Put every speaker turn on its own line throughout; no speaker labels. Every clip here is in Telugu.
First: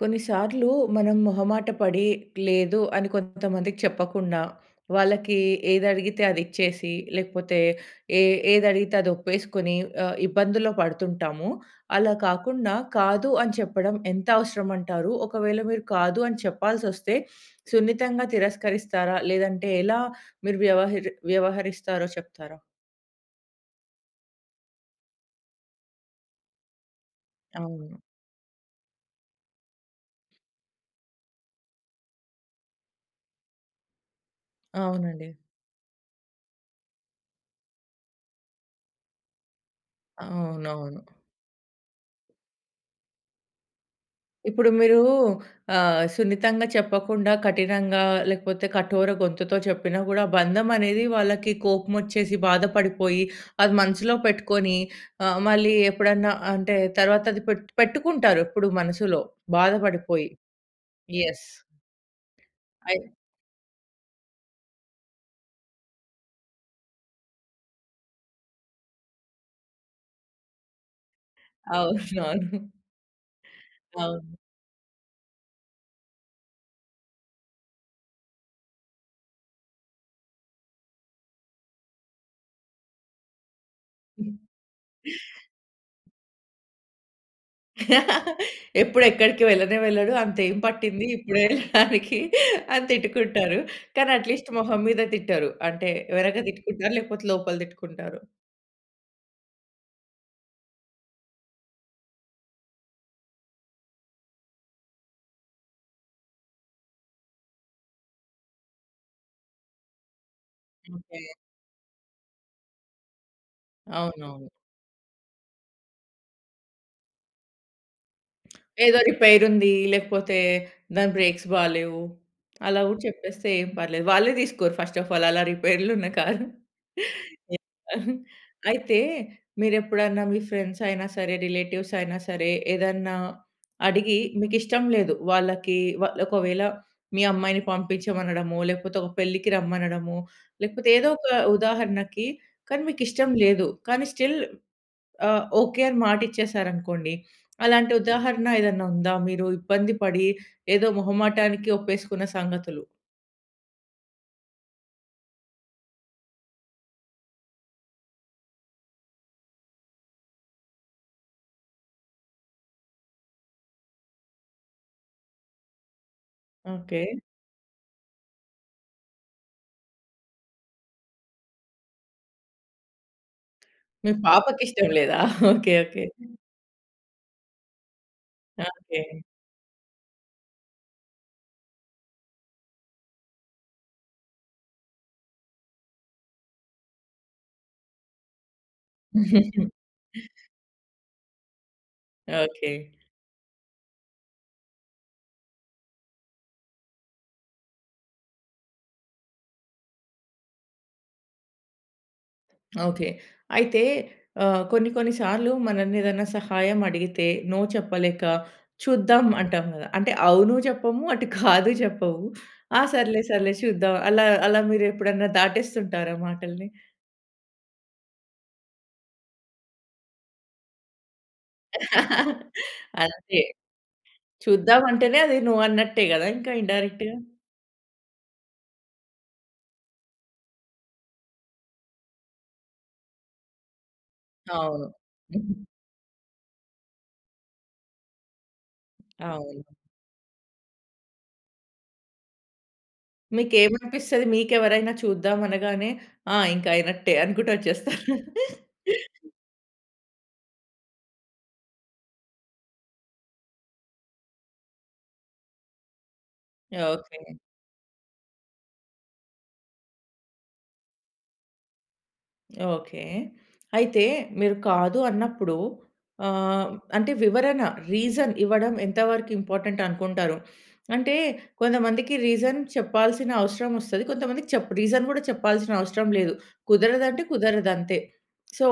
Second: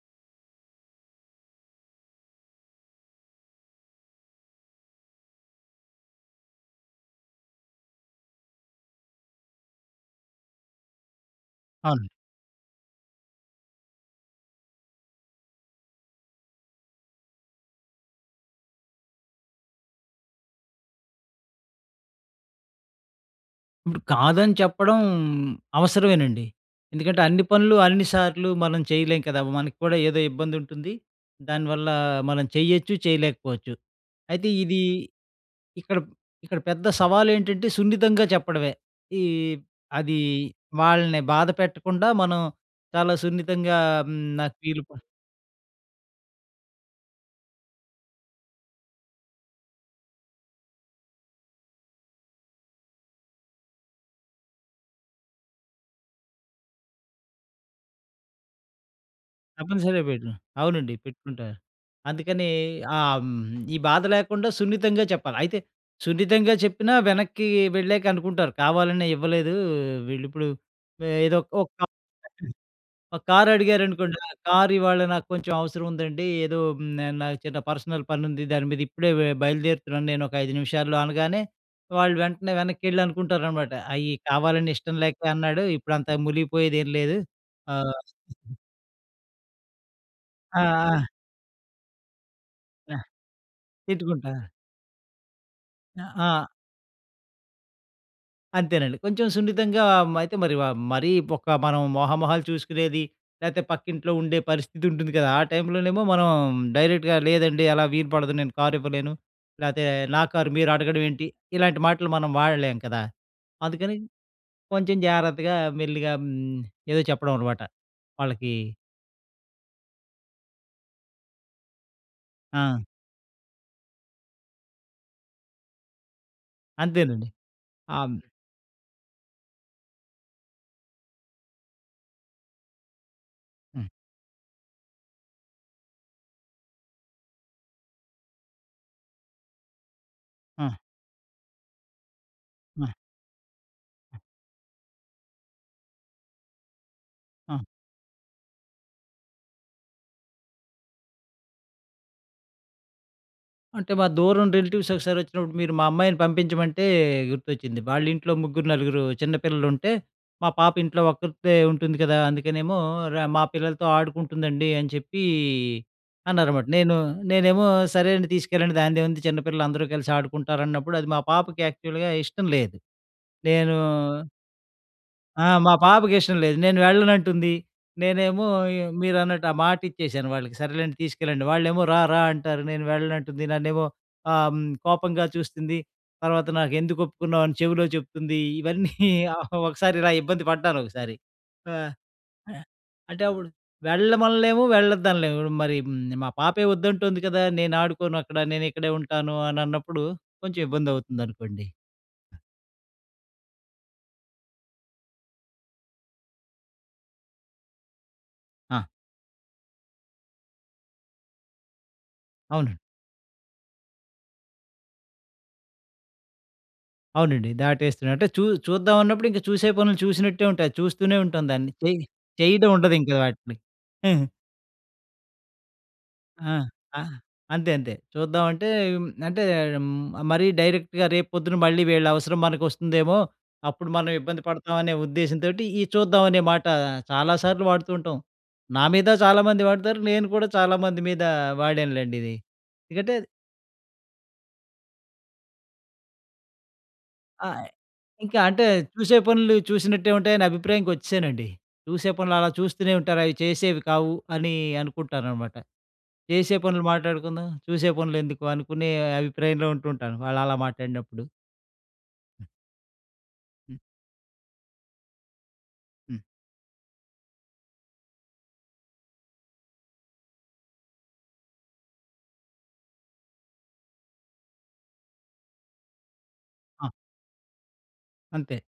కొన్నిసార్లు మనం మొహమాట పడి, లేదు అని కొంతమందికి చెప్పకుండా వాళ్ళకీ ఏది అడిగితే అది ఇచ్చేసి, లేకపోతే ఏ ఏది అడిగితే అది ఒప్పేసుకొని ఆహ్, ఇబ్బందులో పడుతుంటాము.
అవును.
అలా కాకుండా, కాదు అని చెప్పడం ఎంత అవసరం అంటారు. ఒకవేళ మీరు కాదు అని చెప్పాల్సొస్తే సున్నితంగా తిరస్కరిస్తారా? లేదంటే ఎలా మీరు వ్యవహరి వ్యవహరిస్తారో చెప్తారా?
ఇప్పుడు కాదని చెప్పడం అవసరమేనండి. ఎందుకంటే అన్ని పనులు
అవును.
అన్నిసార్లు మనం చేయలేం కదా! మనక్కూడా ఏదో ఇబ్బంది ఉంటుంది. దానివల్ల మనం చేయొచ్చు, చేయలేకపోవచ్చు. అయితే ఇది
అవునండి.
ఇక్కడ, ఇక్కడ పెద్ద సవాలు ఏంటంటే సున్నితంగా చెప్పడమే. ఈ అది
అవునవును.
వాళ్ళని బాధ పెట్టకుండా మనం చాలా సున్నితంగా హ్మ్, నాకు
ఇప్పుడు మీరు
వీలుపడ
ఆహ్, సున్నితంగా చెప్పకుండా కఠినంగా లేకపోతే కఠోర గొంతుతో చెప్పినా కూడా బంధం అనేది వాళ్ళకి కోపం వచ్చేసి, బాధపడిపోయి అది మనసులో పెట్టుకొని, ఆ! మళ్ళీ ఎప్పుడన్నా అంటే తర్వాత అది పెట్టు పెట్టుకుంటారు. ఎప్పుడు మనసులో,
తప్పనిసరిగా
బాధపడిపోయి.
పెట్టుదం. అవునండి
యెస్.
పెట్టుకుంటా. అందుకని ఆ!
అయి
హ్మ్. ఈ బాధ లేకుండా సున్నితంగా చెప్పాలి. అయితే సున్నితంగా చెప్పినా వెనక్కి వెళ్ళాక అనుకుంటారు, కావాలనే ఇవ్వలేదు. వీళ్ళు ఇప్పుడు, ఏదో ఒక [unintelligible]
అవునవును.
ఒక కార్ అడిగారనుకోండి. ఆ
అవును.
కార్ ఇవాళ నాకు కొంచెం అవసరం ఉందండి. ఏదో హ్మ్. నాకు చిన్న పర్సనల్ పనుంది. దాని మీద ఇప్పుడే వె బయలుదేరుతున్నాను నేను ఒక 5 నిమిషాల్లో అనగానే, వాళ్ళు వెంటనే వెనక్కేళ్ళి అనుకుంటారన్నమాట. అయ్యి కావాలని ఇష్టం లేక అన్నాడు ఇప్పుడు అంత ములిగిపోయేది ఏం లేదు. ఆ!
ఎప్పుడు ఎక్కడికి వెళ్ళనే వెళ్ళడు అంతేం
ఆ! ఆ!
పట్టింది. ఇప్పుడే వెళ్ళడానికి అని
ఆ!
తిట్టుకుంటారు. కానీ
తిట్టుకుంటా.
అట్లీస్ట్ మొహం మీద తిట్టరు. అంటే
ఆ!
వెనక
ఆ!
తిట్టుకుంటారు లేకపోతే లోపల తిట్టుకుంటారు.
అంతేనండి. కొంచెం సున్నితంగా మ అయితే మరి ఆహ్, మరీ ఒక మనం మొహ మొహాలు చూసుకునేది లేపోతే పక్కింట్లో ఉండే పరిస్థితి ఉంటుంది కదా! ఆ టైమ్‌లోనేమో మనం డైరెక్ట్‌గా లేదండి అలా వీలుపడదు నేను కార్ ఇవ్వలేను, లేపోతే నా కారు మీరు అడగడం
ఓకే.
ఏంటి ఇలాంటి మాటలు మనం వాడలేము కదా! అందుకని
అవునవును.
కొంచెం జాగ్రత్తగా మెల్లిగా హ్మ్. ఏదో చెప్పడం అన్నమాట. వాళ్ళకి
ఏదో రిపేర్ ఉంది. లేకపోతే దాని బ్రేక్స్ బాలేవు.
ఆ!
అలా గూడా చెప్పేస్తే ఏం పర్లేదు. వాళ్ళే తీసుకోరు ఫస్ట్ అఫ్ ఆల్ అలా రిపేర్లు ఉన్న కారు.
అంతేనండి. ఆ! హ్మ్.
అయితే మీరెప్పుడన్నా మీ ఫ్రెండ్స్ అయినా సరే, రిలేటివ్స్ అయినా సరే, ఏదన్నా
హ్మ్.
అడిగి మీకు ఇష్టం లేదు. వాళ్ళకి వాళ్ళొకవేళ మీ అమ్మాయిని పంపించమనడమో, లేకపోతే ఒక పెళ్ళికి రమ్మనడమో,
ఆ!
లేకపోతే ఏదో ఒక ఉదాహరణకి కానీ
ఆ!
మీకు ఇష్టం లేదు. కానీ స్టిల్ ఆహ్, ఓకే అని మాట ఇచ్చేశారనుకోండి
హ్మ్.
అలాంటి ఉదాహరణ ఏదన్నా ఉందా? మీరు ఇబ్బంది పడి ఏదో మొహమాటానికి ఒప్పేసుకున్న సంగతులు?
అంటే మా దూరం రిలేటివ్స్ ఒకసారి వచ్చినప్పుడు మీరు మా అమ్మాయిని పంపించమంటే గుర్తొచ్చింది. వాళ్ళ ఇంట్లో ముగ్గురు, నలుగురు చిన్న పిల్లలుంటే, మా పాప ఇంట్లో ఒక్కర్తే ఉంటుంది కదా! అందుకనేమో ర మా పిల్లలతో ఆడుకుంటుందండి అని చెప్పీ అన్నారన్నమాట. నేను,
ఓకే.
నేనేమో సరే అండి తీసుకెళ్ళండి దానిదేముంది చిన్న పిల్లలు అందరూ కలిసి ఆడుకుంటారన్నప్పుడు, అది మా పాపకి యాక్చువల్‌గా ఇష్టం లేదు. నేను
మీ పాపకి ఇష్టం లేదా.
ఆ!
ఓకే.
మా
ఓకే.
పాపకి ఇష్టం లేదు. నేను వెళ్ళనంటుంది. నేనేమో
ఓకే.
మీరన్నట్టు, ఆ మాట ఇచ్చేసాను వాళ్ళకి సరేలేండి తీసుకెళ్ళండి. వాళ్ళేమో రారా అంటారు. నేను వెళ్ళనంటుంది నన్నేమో ఆహ్, కోపంగా చూస్తుంది. తర్వాత నాకు ఎందుకు ఒప్పుకున్నావు అని నాకు చెవిలో చెప్తుంది. ఇవన్నీ ఒకసారి ఇలా ఇబ్బంది పడ్డాను ఒకసారి. ఆహ్, ఆహ్
ఓకే.
అంటే అప్పుడు వెళ్ళమనలేము, వెళ్ళొద్దనలేము. హ్మ్, మరి మా పాపే వద్దంటుంది కదా! నేను ఆడుకోను అక్కడ నేను ఇక్కడే ఉంటాను అని అన్నప్పుడు, కొంచెం ఇబ్బంది అవుతుందనుకోండి.
ఓకే. అయితే ఆహ్, కొన్ని కొన్ని సార్లు మనల్ని ఏదైనా సహాయం అడిగితే, నో చెప్పలేక
ఆ!
చూద్దాం అంటాం కదా! అంటే అవును చెప్పము, అటు కాదు చెప్పవు
అవునండి.
ఆ! సర్లే సర్లే చూద్దాం అలా, అలా మీరు ఎప్పుడైనా దాటేస్తుంటారా మాటల్ని?
అవునండి. దాటేస్తున్నా, అంటే చూ చూద్దాం అన్నప్పుడు ఇంక చూసే పనులు చూసినట్టే ఉంటాయి, చూస్తూనే ఉంటాం దాన్ని, చేయ చేయడం ఉండదు ఇంకా
అంతే.
వాటిని.
చూద్దాం అంటేనే అది నో అన్నట్టే కదా! ఇంక
ఆ! ఆ!
ఇన్‌‌డైరెక్ట్‌‌గా.
అంతే అంతే. చూద్దాం అంటే, అంటే మరీ డైరెక్ట్‌గా రేపు పొద్దున, మళ్ళీ వీళ్ళ అవసరం మనకు వస్తుందేమో అప్పుడు మనం ఇబ్బంది పడతాం
అవును.
అనే ఉద్దేశంతోటి, ఈ చూద్దాం అనే మాట చాలాసార్లు వాడుతూ ఉంటాం. నా మీద
అవును.
చాలామంది వాడతారు. నేను కూడా చాలామంది మీద వాడానులెండి ఇది. ఎందుకంటే
మీకు ఏమనిపిస్తది. మీకు ఎవరైనా చూద్దాం అనగానే ఆ! ఇంక అయినట్టే
ఆ!
అనుకుంటూ వచ్చేస్తారు.
ఇంకా అంటే చూసే పనులు చూసినట్టే ఉంటాయి. నా అభిప్రాయంకి వచ్చేసానండి. చూసే పనులు అలా చూస్తూనే ఉంటారు. అవి చేసేవి కావు అని అనుకుంటానన్నమాట. చేసే పనులు
ఓకే.
మాట్లాడుకుందాం. చూసే పనులు ఎందుకు అనుకునే అభిప్రాయంలో ఉంటుంటాను. వాళ్ళు అలా మాట్లాడినప్పుడు. హ్మ్.
ఓకే.
హ్మ్.
అయితే, మీరు కాదు అన్నప్పుడు,
హ్మ్.
ఆహ్, అంటే, వివరణ, రీజన్ ఇవ్వడం ఎంతవరకింపార్టెంటనుకుంటారు? అంటే, కొంతమందికి రీజన్ చెప్పాల్సిన అవసరమొస్తది, కొంతమందికి చప్ రీజన్ గూడా చెప్పాల్సిన అవసరం లేదు.
ఆ!
కుదరదంటే, కుదరదంతే.
అంతే.
సో,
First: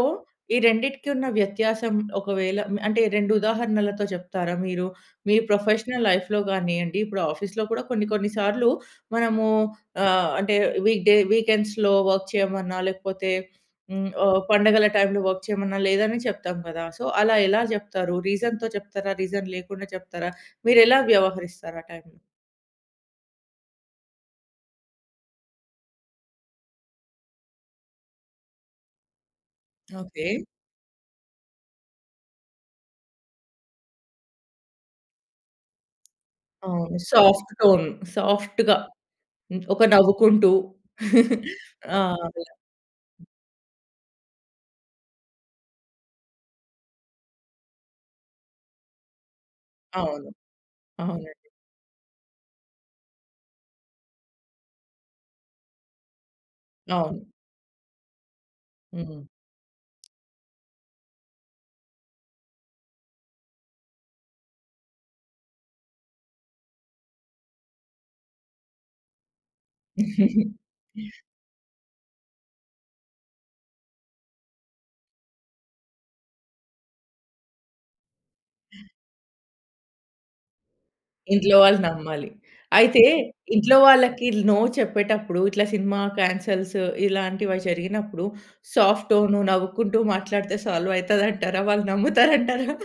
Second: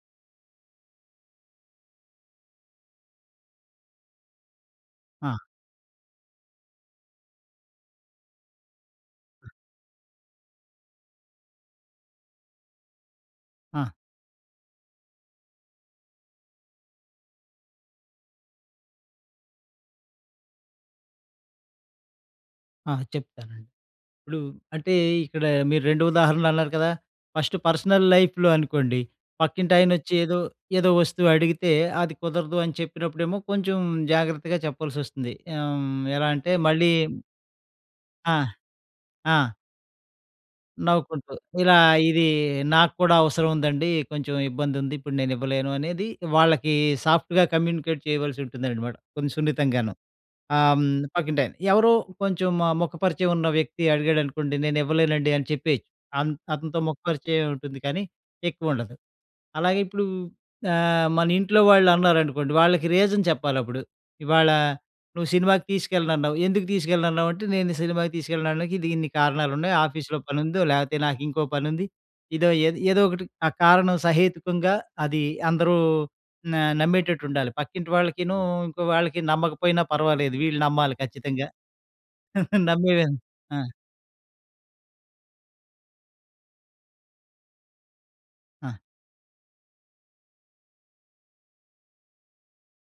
ఈ రెండిటికి ఉన్న వ్యత్యాసం, ఒకవేళ మ్ అంటే, 2 ఉదాహరణలతో చెప్తారా? మీరు, మీ
ఆ!
ప్రొఫెషనల్ లైఫ్‌లో గానియ్యండి, ఇప్పుడు ఆఫీస్‌లో గూడా కొన్ని కొన్ని సార్లు మనమూ
ఆ!
ఆహ్, అంటే, వీక్‌ డే, వీకెండ్స్‌లో వర్క్ చెయమన్నా, లేకపోతే
ఆ!
హ్మ్, ఓ పండగల టైమ్‌లో వర్క్ చెయమన్నా, లేదనే చెప్తాం గదా! సో, అలా ఎలా జెప్తారు? రీజన్‍తో చెప్తారా? రీజన్ లేకుండా చెప్తారా? మీరెలా వ్యవహరిస్తారు ఆ టైమ్‌లో?
ఆ! చెప్తానండి. ఇప్పుడు అంటే, ఇక్కడ మీరు 2 ఉదాహరణలు అన్నారు కదా! ఫస్ట్ పర్సనల్ లైఫ్‌లో అనుకోండి, పక్కింటాయనొచ్చి ఏదో,
ఓకే.
ఏదో వస్తువడిగితే, అది కుదరదు అని చెప్పినప్పుడేమో కొంచుం జాగ్రత్తగా చెప్పాల్సొస్తుంది. ఆహ్, హ్మ్. ఎలా అంటే, మళ్ళీ
అవును. Soft tone.
ఆ!
సాఫ్ట్‌గా
ఆ!
హ్మ్. ఒక నవ్వుకుంటూ.
నవ్వుకుంటూ. ఇలా
ఆ!
ఇదీ
అదే.
నాకు కూడా అవసరం ఉందండీ, కొంచుం ఇబ్బందుంది. ఇప్పుడు నేనివ్వలేను అనేది వాళ్ళకి సాఫ్ట్‌గా కమ్యూనికేట్ చేయవలసుంటుందనమాట, కొంచుం సున్నితంగాను,
అవును.
ఆహ్, హ్మ్,
అవునండి.
పక్కింటాయన. ఎవరో కొంచం మ ముఖ పరిచయవున్న వ్యక్తి అడిగాడనుకోండి, నేనివ్వలేనండి అని చెప్పెయొచ్చు. అన్ అతనితో ముఖ
అవును.
పరిచయమే ఉంటుంది, కానీ ఎక్కువుండదు.
హ్మ్.
అలాగే, ఇప్పుడూ ఆహ్, మనింట్లో వాళ్ళన్నారనుకోండి, వాళ్ళకి రీజన్ చెప్పాలప్పుడు. ఇవాళ నువ్వు సినిమాకి తీసుకెళ్ళనన్నావు, ఎందుకు తీసుకెళ్ళనన్నావంటే, నేను సినిమాకి తీసుకెళ్ళడానికి ఇది ఇన్ని కారణాలున్నాయి. ఆఫీస్‌లో పనుందో, లేపోతే నాకింకో పనుంది. ఇదో, ఏద్ ఏదోకటి, ఆ కారణం సహేతుకుంగా, అది అందరూ నా నమ్మేటట్టుండాలి. పక్కింటి వాళ్ళకినూ, ఇంకో వాళ్ళకి నమ్మకపోయినా పర్వాలేదు. వీళ్ళు నమ్మాలి ఖచ్చితంగా.
ఇంట్లో వాళ్ళు నమ్మాలి. అయితే,
నమ్మేవేన్ ఆ!
ఇంట్లో వాళ్ళకిల్ నో చెప్పేటప్పుడు, ఇట్లా సినిమా కాన్సెల్స్‌, ఇలాంటివ జరిగినప్పుడు,
ఆ!
సాఫ్ట్ టోన్ నవ్వుకుంటూ మాట్లాడితే సాల్వయితదంటారా? వాళ్ళు నమ్ముతారంటారా?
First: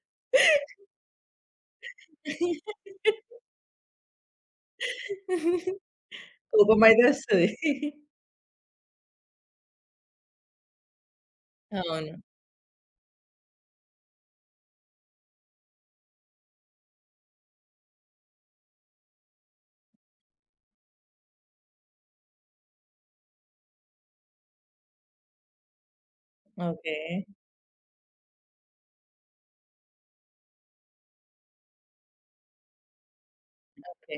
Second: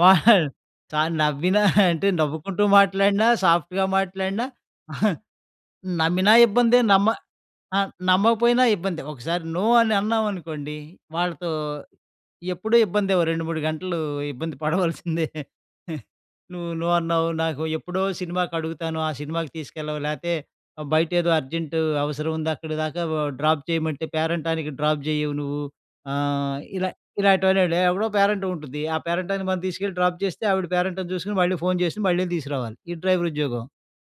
వా చ నవ్వినా అంటే నవ్వుకుంటూ మాట్లాడినా, సాఫ్ట్‌గా మాట్లాడిన నమ్మినా ఇబ్బందే,
కోపమయితే
నమ్మ
ఒస్తది.
ఆహ్, నమ్మకపోయినా ఇబ్బందే. ఒకసారి నో అని అన్నామనుకోండి, వాళ్ళతో
అవును.
ఎప్పుడూ ఇబ్బందే. ఓ 2, 3 గంటలూ ఇబ్బంది పడవలసిందే. నువ్వు నో అన్నావు. నాకు ఎప్పుడో సినిమాకడుగుతాను, ఆ సినిమాకి తీసుకెళ్ళవు. లేతే, బయటేదో అర్జెంటూ అవసరవుందక్కడి దాకా వా డ్రాప్ చెయమంటే, పేరంటానికి డ్రాప్ జెయ్యవు నువ్వు, ఆహ్, ఇలా
ఓకే.
ఇలాంటివన్నండి. ఎవడో పేరంటవుంటుంది, ఆ పేరంటానికి మనం తీసుకెళ్ళి డ్రాప్ చేస్తే, ఆవిడ పేరంటం చూసుకొని మళ్ళీ ఫోన్ చేసి, మళ్ళీ తీసురావాలి. ఇది డ్రైవరుద్యోగం.
ఓకే.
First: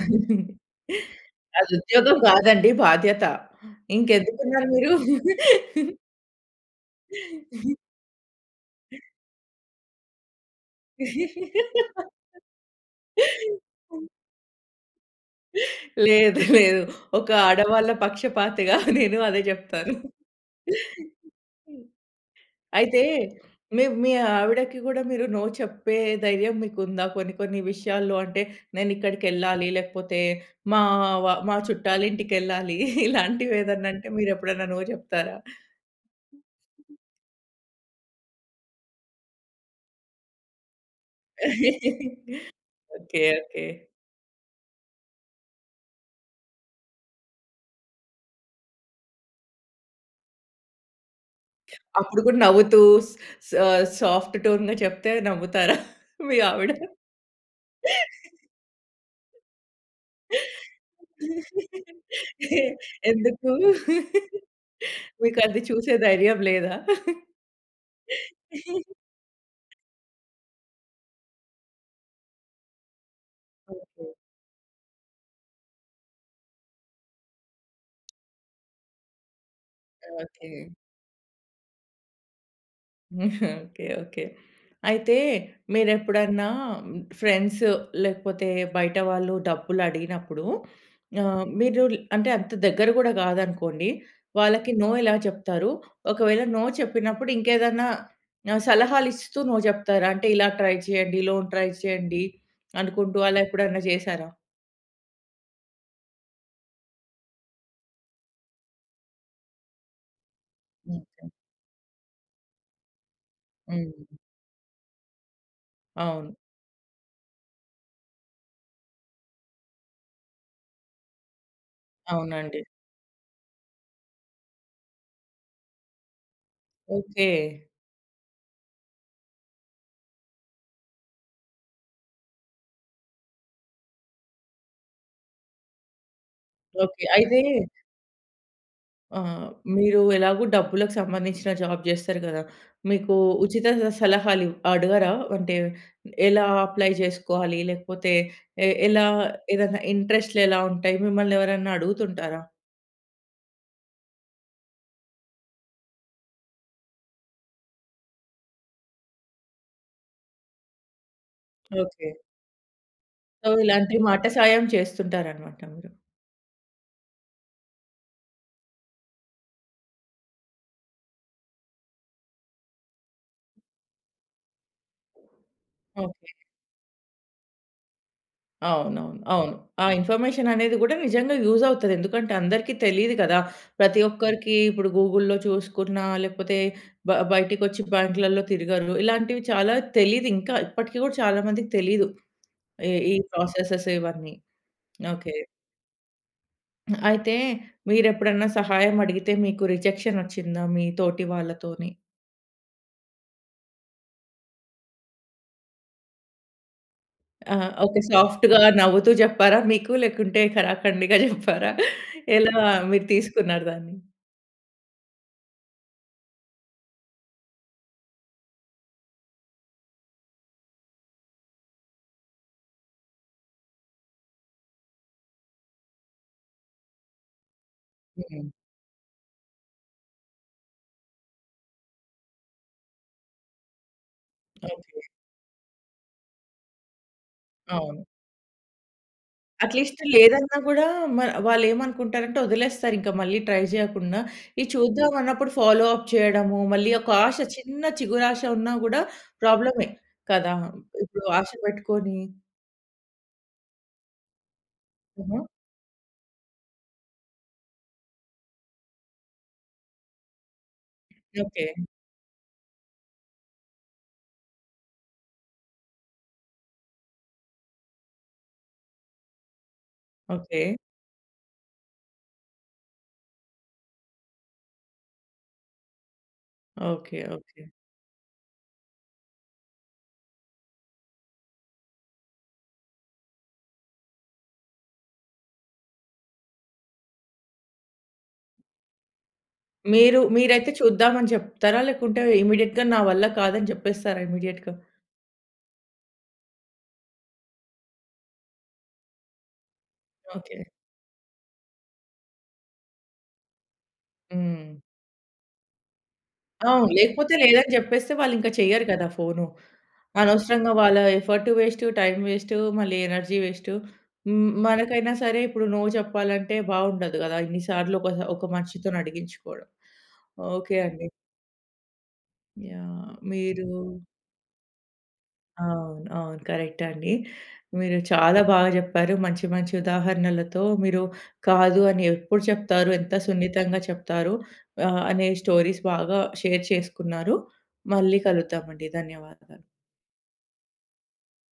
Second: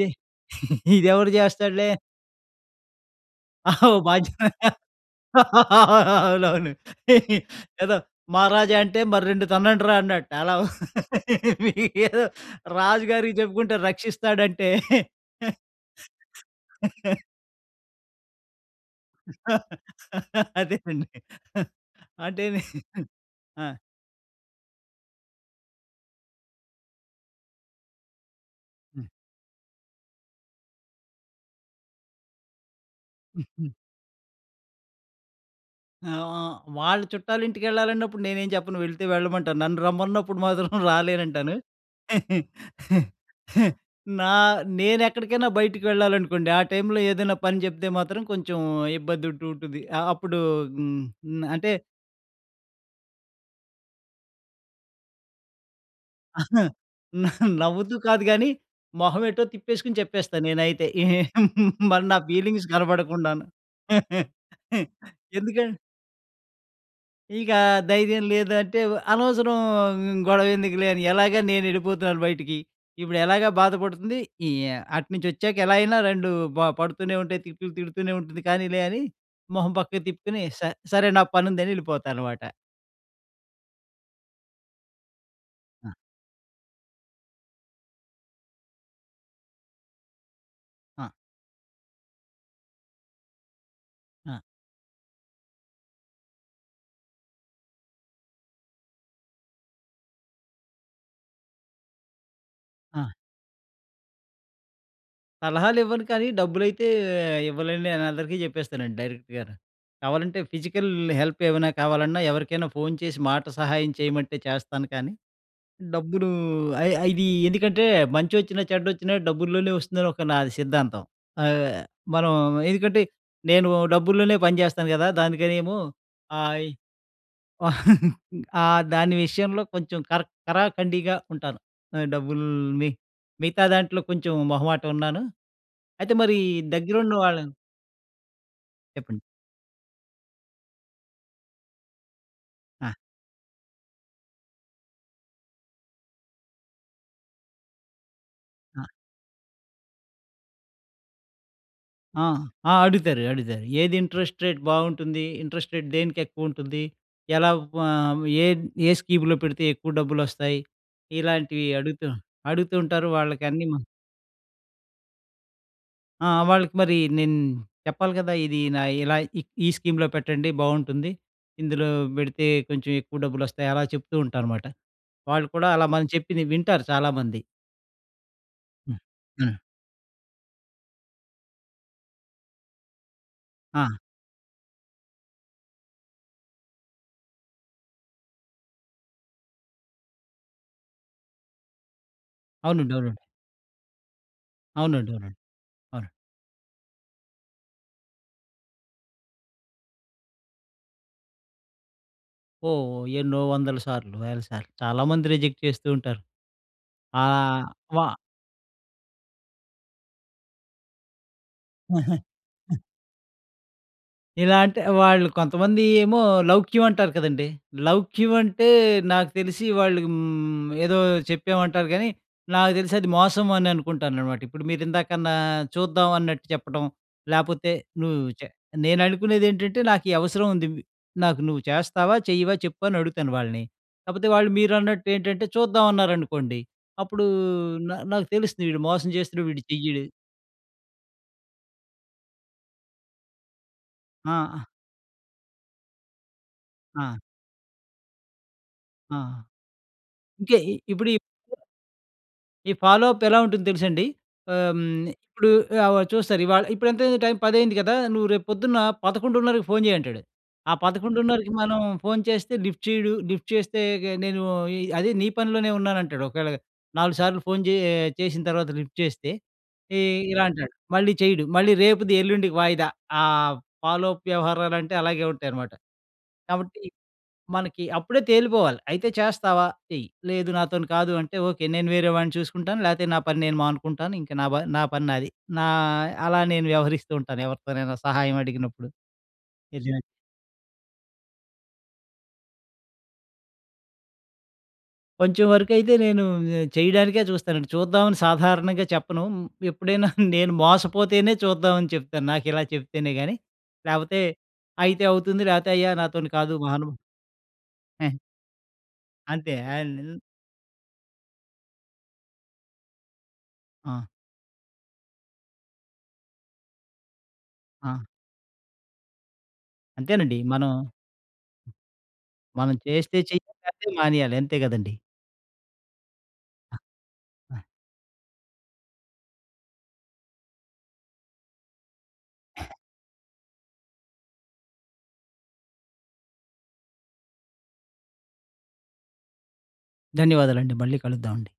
ఇది ఇదెవడు చేస్తాడులే.
అదుద్యోగం గాదండి, బాధ్యత.
ఆహా! బాధ్యత
ఇంకెందుకున్నారు మీరు?
అవునవును ఏదో మహారాజా అంటే, మరి రెండు తన్నండ్రా అన్నాడట. అలా మీరేదో రాజు గారికి చెప్పుకుంటే, రక్షిస్తాడంటే
లేదు. లేదు. ఒక ఆడవాళ్ళ పక్షపాతిగా నేను అదే చెప్తాను.
అదేనండి.
హ్మ్.
అంటే, నే
అయితే,
ఆ!
మివ్ మీ ఆవిడకి గూడా మీరు నో చెప్పే ధైర్యం మీకుందా కొన్ని కొన్ని విషయాల్లో? అంటే,
హ్మ్.
నేనిక్కడికెళ్ళాలి, లేకపోతే మావ మా చుట్టాలింటికెళ్ళాలి
హుహు.
ఇలాంటివేదన్నంటే, మీరు ఎప్పుడైనా నో చెప్తారా?
ఆ! ఆ! వాళ్ళ చుట్టాలింటికెళ్ళాలన్నప్పుడు నేనేం చెప్పను, వెళ్తే వెళ్ళమంటాను. నన్ను రమ్మన్నప్పుడు మాత్రం రాలేనంటాను.
ఓకే. ఓకే.
నా నేనెక్కడికైనా బయటికి వెళ్ళాలనుకోండి, ఆ టైమ్‌లో ఏదన్నా పని చెప్తే మాత్రం కొంచుం ఇబ్బందుంటూ ఉంటుంది. ఆహ్, అప్పుడూ హ్మ్, హ్మ్, అంటే
అప్పుడు గూడా నవ్వుతూ, స్ స సాఫ్ట్ టోన్‌‌గా చెప్తే అది నమ్ముతారా మీ ఆవిడ?
నవ్వుతూ కాదు గానీ, మొహవెటో తిప్పేసుకుని చెప్పేస్తా నేనైతే. ఏహ్ మరి నా
ఎ
ఫీలింగ్స్ కనపడకుండాను.
ఎందుకు? మీకది
ఎందుకన్
చూసే ధైర్యం లేదా?
ఇకా ధైర్యం లేదంటే, వ అనవసరం హ్మ్, గొవెందుకులే అని, ఎలాగా నేనెళ్ళిపోతున్నాను బయటకి. ఇప్పుడెలాగా బాధ
ఓకే.
పడుతుంది, ఈ యా అటునుంచొచ్చాక ఎలా అయినా రెండూ బ పడుతూనే ఉంటాయి, తిట్లు తిడుతూనే ఉంటుంది, కానీలే అని మొహం పక్కకి తిప్పుకొనీ,
ఓకే.
స సరే నా పనుందని ఎళ్ళిపోతానమాట.
ఓకె. ఓకె. అయితే
ఆ!
మీరెప్పుడన్నా మ్ ఫ్రెండ్స్ లేకపోతే బయట వాళ్ళు డబ్బులడిగినప్పుడు,
ఆ!
ఆహ్, మీరు ల్ అంటే అంత దగ్గర గూడా గాదనుకోండి
ఆ!
వాళ్ళకి నో ఎలా జెప్తారు? ఒకవేళ నో చెప్పినప్పుడు ఇంకేదన్నా ఆహ్, సలహాలిస్తూ నో చెప్తారా? అంటే ఇలా ట్రై చేయండి, లోన్ ట్రై చేయండి
ఆ!
అనుకుంటూ అలా ఎప్పుడన్నా జెశారా?
సలహాలు ఇవ్వను కానీ డబ్బులైతే ఇవ్వలేననని నేను అందరికీ జెప్పేస్తానండి డైరెక్ట్‌గా‌ను. కావాలంటే ఫిజికల్
ఓకె.
హెల్ప్ ఏమైనా కావాలన్నా, ఎవరికైనా ఫోన్ చేసి మాట సహాయం
హ్మ్.
చేయమంటే చేస్తాను కానీ, డబ్బులు
అవును.
ఐ ఐ ఇది ఎందుకంటే మంచొచ్చినా, చెడ్డొచ్చినా డబ్బుల్లోనే ఒస్తుందని ఒక నాది సిద్ధాంతం. ఆహ్, మనం
అవునండి.
ఎందుకంటే నేను డబ్బుల్లోనే పని జెస్తాను గదా! దానికనేమో ఆహ్, ఇ
ఓకె.
ఆ! దాని విషయంలో కొంచెం కర కరాకండిగా ఉంటాను. ఆహ్, డబ్బులు మి మిగతా దాంట్లో కొంచెం మొహమాటున్నాను. అయితే మరి దగ్గర
ఓకె.
ఉన్న
అయితే
వాళ్ళని చెప్పండి.
ఆ! మీరు ఎలాగో డబ్బులకు సంబంధించిన జాబ్ చేస్తరు గదా!
ఆ!
మీకు ఉచిత స సలహాలు అడగరా? అంటే ఎలా అప్లై జెసుకోవాలి? లేకపోతే ఏ
ఆ!
ఎలా ఏదైనా ఇంట్రెస్ట్‌లు ఎలా ఉంటాయి? మిమ్మల్ని ఎవరైనా
ఆ!
అడుగుతుంటారా?
ఆ! అడుగుతారు అడుగుతారు. ఏది ఇంట్రెస్ట్ రేట్ బావుంటుంది? ఇంట్రెస్ట్ రేట్ దేనికెక్కువుంటది? ఎలా వ ఏ, ఏ స్కీమ్‌లో పెడితే ఎక్కువ డబ్బులొస్తాయి. ఇలాంటివి
ఓకె.
అడుగుతు అడుగుతూంటారు
సో
వాళ్ళకన్నీ‌ను
ఇలాంటి మాట సాయం చేస్తుంటారన్నమాట మీరు.
ఆహ్, వాళ్ళకి మరి నేను చెప్పాలి కదా! ఇది నా ఇలా ఈ, ఈ స్కీమ్‌లో పెట్టండి, బావుంటుంది. ఇందులో బెడితే కొంచెం ఎక్కువ డబ్బులోస్తాయి అలా చెప్తూంటానుమాట. వాళ్ళు కూడా అలా మనం
ఓకె.
చెప్పింది వింటారు చాలామంది. హ్మ్.
అవునవును. అవును.
హ్మ్.
ఆ ఇన్ఫర్మేషన్ అనేది గూడా నిజంగా యూజవుతది. ఎందుకంటే అందరికీ తెలీదు కదా!
ఆ!
ప్రతి ఒక్కరికి ఇప్పుడు గూగుల్‌లో చూసుకున్నా లేకపోతే బ బయటికొచ్చి బ్యాంక్‌లల్లో తిరగరు. ఇలాంటివి చాలా తెలీదింకా. ఇప్పటికి కూడా చాలా మందికి తెలీదు. ఈ
అవునండి.
ఈ
అవునండి.
ప్రాసెసెస్ ఇవన్నీ.
అవునండి, అవునండి.
ఓకె.
అవునండి.
అయితే మీరెప్పుడన్నా సహాయం అడిగితే మీకు రిజెక్షనొచ్చిందా మీ తోటి వాళ్ళతోని?
ఓహ్! ఎన్నో వందల సార్లు, వేల సార్లు చాలా మంది రిజెక్ట్ చేస్తూ ఉంటారు.
ఆ!
ఆహ్,
ఒక
వా
సాఫ్ట్‌గా నవ్వుతూ జెప్పారా మీకు? లేకుంటే కరాకండిగా జెప్పారా? ఎలా మీరు తీసుకున్నారు దాన్ని?
ఇలా అంటే వాళ్ళు కొంతమంది ఏమో లౌక్యం అంటారు కదండీ! లౌక్యం అంటే నాకు తెలిసి వాళ్ళు హ్మ్, ఏదో చెప్పామంటారు గానీ, నాకు తెలిసది మోసం అని అనుకుంటాననమాట. ఇప్పుడు మీరు ఇందాకన్నా చూద్దామన్నట్టు చెప్పడం లేపోతే నువ్వు చె
హ్మ్.
నేను అనుకునేదేంటంటే నాకు ఈ అవసరముంది. ఇవ్ నాకు నువ్వు చేస్తావా? చెయ్యవా? చెప్పు అని అడుగుతాను వాళ్ళని. కాకపోతే వాళ్ళు
ఓకె.
మీరన్నట్టు ఏంటంటే చూద్దామన్నారనుకోండి, అప్పుడూ న
అవును.
నాకు తెలుస్తది వీడు మోసం చేస్తడు వీడు
అట్‌లీస్ట్
చెయ్యడు.
లేదన్నా గూడా మ వాళ్ళేమనుకుంటారంటే వదిలేస్తారింక. మళ్ళీ ట్రై జేయకుండా.
ఆ! ఆ!
ఇది చూద్దామన్నప్పుడు ఫాలో అప్ చేయడము. మళ్ళీ ఒక
ఆ!
ఆశ చిన్న చిగురాశ ఉన్నా గూడా
ఆ!
ప్రాబ్లమే. కదా!
ఇంకా ఇ ఇప్పుడు
ఇప్పుడు ఆశ పెట్టుకొని
ఈ ఫాలో అప్ ఎలా ఉంటుందో తెలుసండి. ఆహ్, హ్మ్.
హుహు.
ఇప్పుడు ఆవ చూస్తారు ఇవాళ, ఇప్పుడెంతైంది టైము పదయ్యింది కదా! నువ్వు రేపొద్దున్న 11:30కి ఫోన్ చెయ్యంటాడు. ఆ 11:30కి
ఓకె.
మనం ఫోన్ చేస్తే లిఫ్ట్ చేయడు. లిఫ్ట్ చేస్తే ఇగే నేను ఈ అదే నీ పనిలోనే ఉన్నానంటాడు. ఒకవేళ 4 సార్లు ఫోను చే చేసిన తర్వాత లిఫ్ట్ చేస్తే ఏ ఇలా
ఓకె.
అంటాడు. మళ్ళీ చేయడు. మళ్ళీ రేపుది, ఎల్లుండికి వాయిదా. ఆహ్, ఫాలో అప్ వ్యవహారాలంటే అలాగే ఉంటాయనమాట. కాబట్టి
ఓకె. ఓకె.
మనకి అప్పుడే తేలిపోవాలి. అయితే, చేస్తావా? చెయ్యి. లేదు నాతోని కాదు అంటే ఓకె. నేను వేరే వాడిని చూసుకుంటాను. లేతే నా పని నేను మానుకుంటాను ఇంక నాబ నా పని నాది. నా అలా నేను వ్యవహరిస్తూ ఉంటాను ఎవరితోనైనా సహాయమడిగినప్పుడు. నిజమే.
మీరూ మీరైతే చూద్దామని జెప్తారా? లేకుంటే ఇమ్మీడియేట్‌గా నా వల్ల కాదని జెప్పేస్తారా ఇమ్మీడియేట్‌గా?
కొంచెం వరకైతే నేనూ చేయడానికే చూస్తానండి. చూద్దామని సాధారణంగా చెప్పను. ఎప్పుడైనా నేను
ఓకె.
మోసపోతేనే చూద్దామని చెప్తాను. నాకు ఇలా చెప్తేనే గాని లేపోతే
హ్మ్.
అయితే అవుతుంది లేపోతే అయ్యా నాతోని కాదు!
అవును.
మహానుభ
లేకపోతే లేదని జెప్పేస్తే వాళ్ళీంక చెయ్యరు కదా! ఫోనూ.
అంతే అన్
అనవసరంగా వాళ్ళ ఎఫర్టు వేస్టు, టైము వేస్టు, మళ్ళీ ఎనర్జీ వేస్టు.
ఆ!
హ్మ్ మనకైనా సరే ఇప్పుడు నో చెప్పాలంటే బావుండదు గదా! ఇన్ని సార్లు
ఆ!
ఒక ఒక మనిషితోనడిగించుకోడం.
అంతేనండి. మనం
ఓకె అండి.
మనం
యాహ్!
చేస్తే చెయ్యాలి
మీరూ
లెకపోతె మానేయాలి. అంతే కదండీ.
అవును. అవును.
ఆ!
కరెక్టండి.
ఆ!
మీరు చాలా బాగ జెప్పారు మంచి మంచి ఉదాహరణలతో. మీరు కాదు అని ఎప్పుడు చెప్తారు. ఎంత సున్నితంగా చెప్తారు ఆహ్, అనే స్టోరీస్ బాగా షేర్ చేసుకున్నారు. మళ్ళీ కలుద్దామండి. ధన్యవాదాలు.
ధన్యవాదాలండి. మళ్ళీ కలుద్దామండి.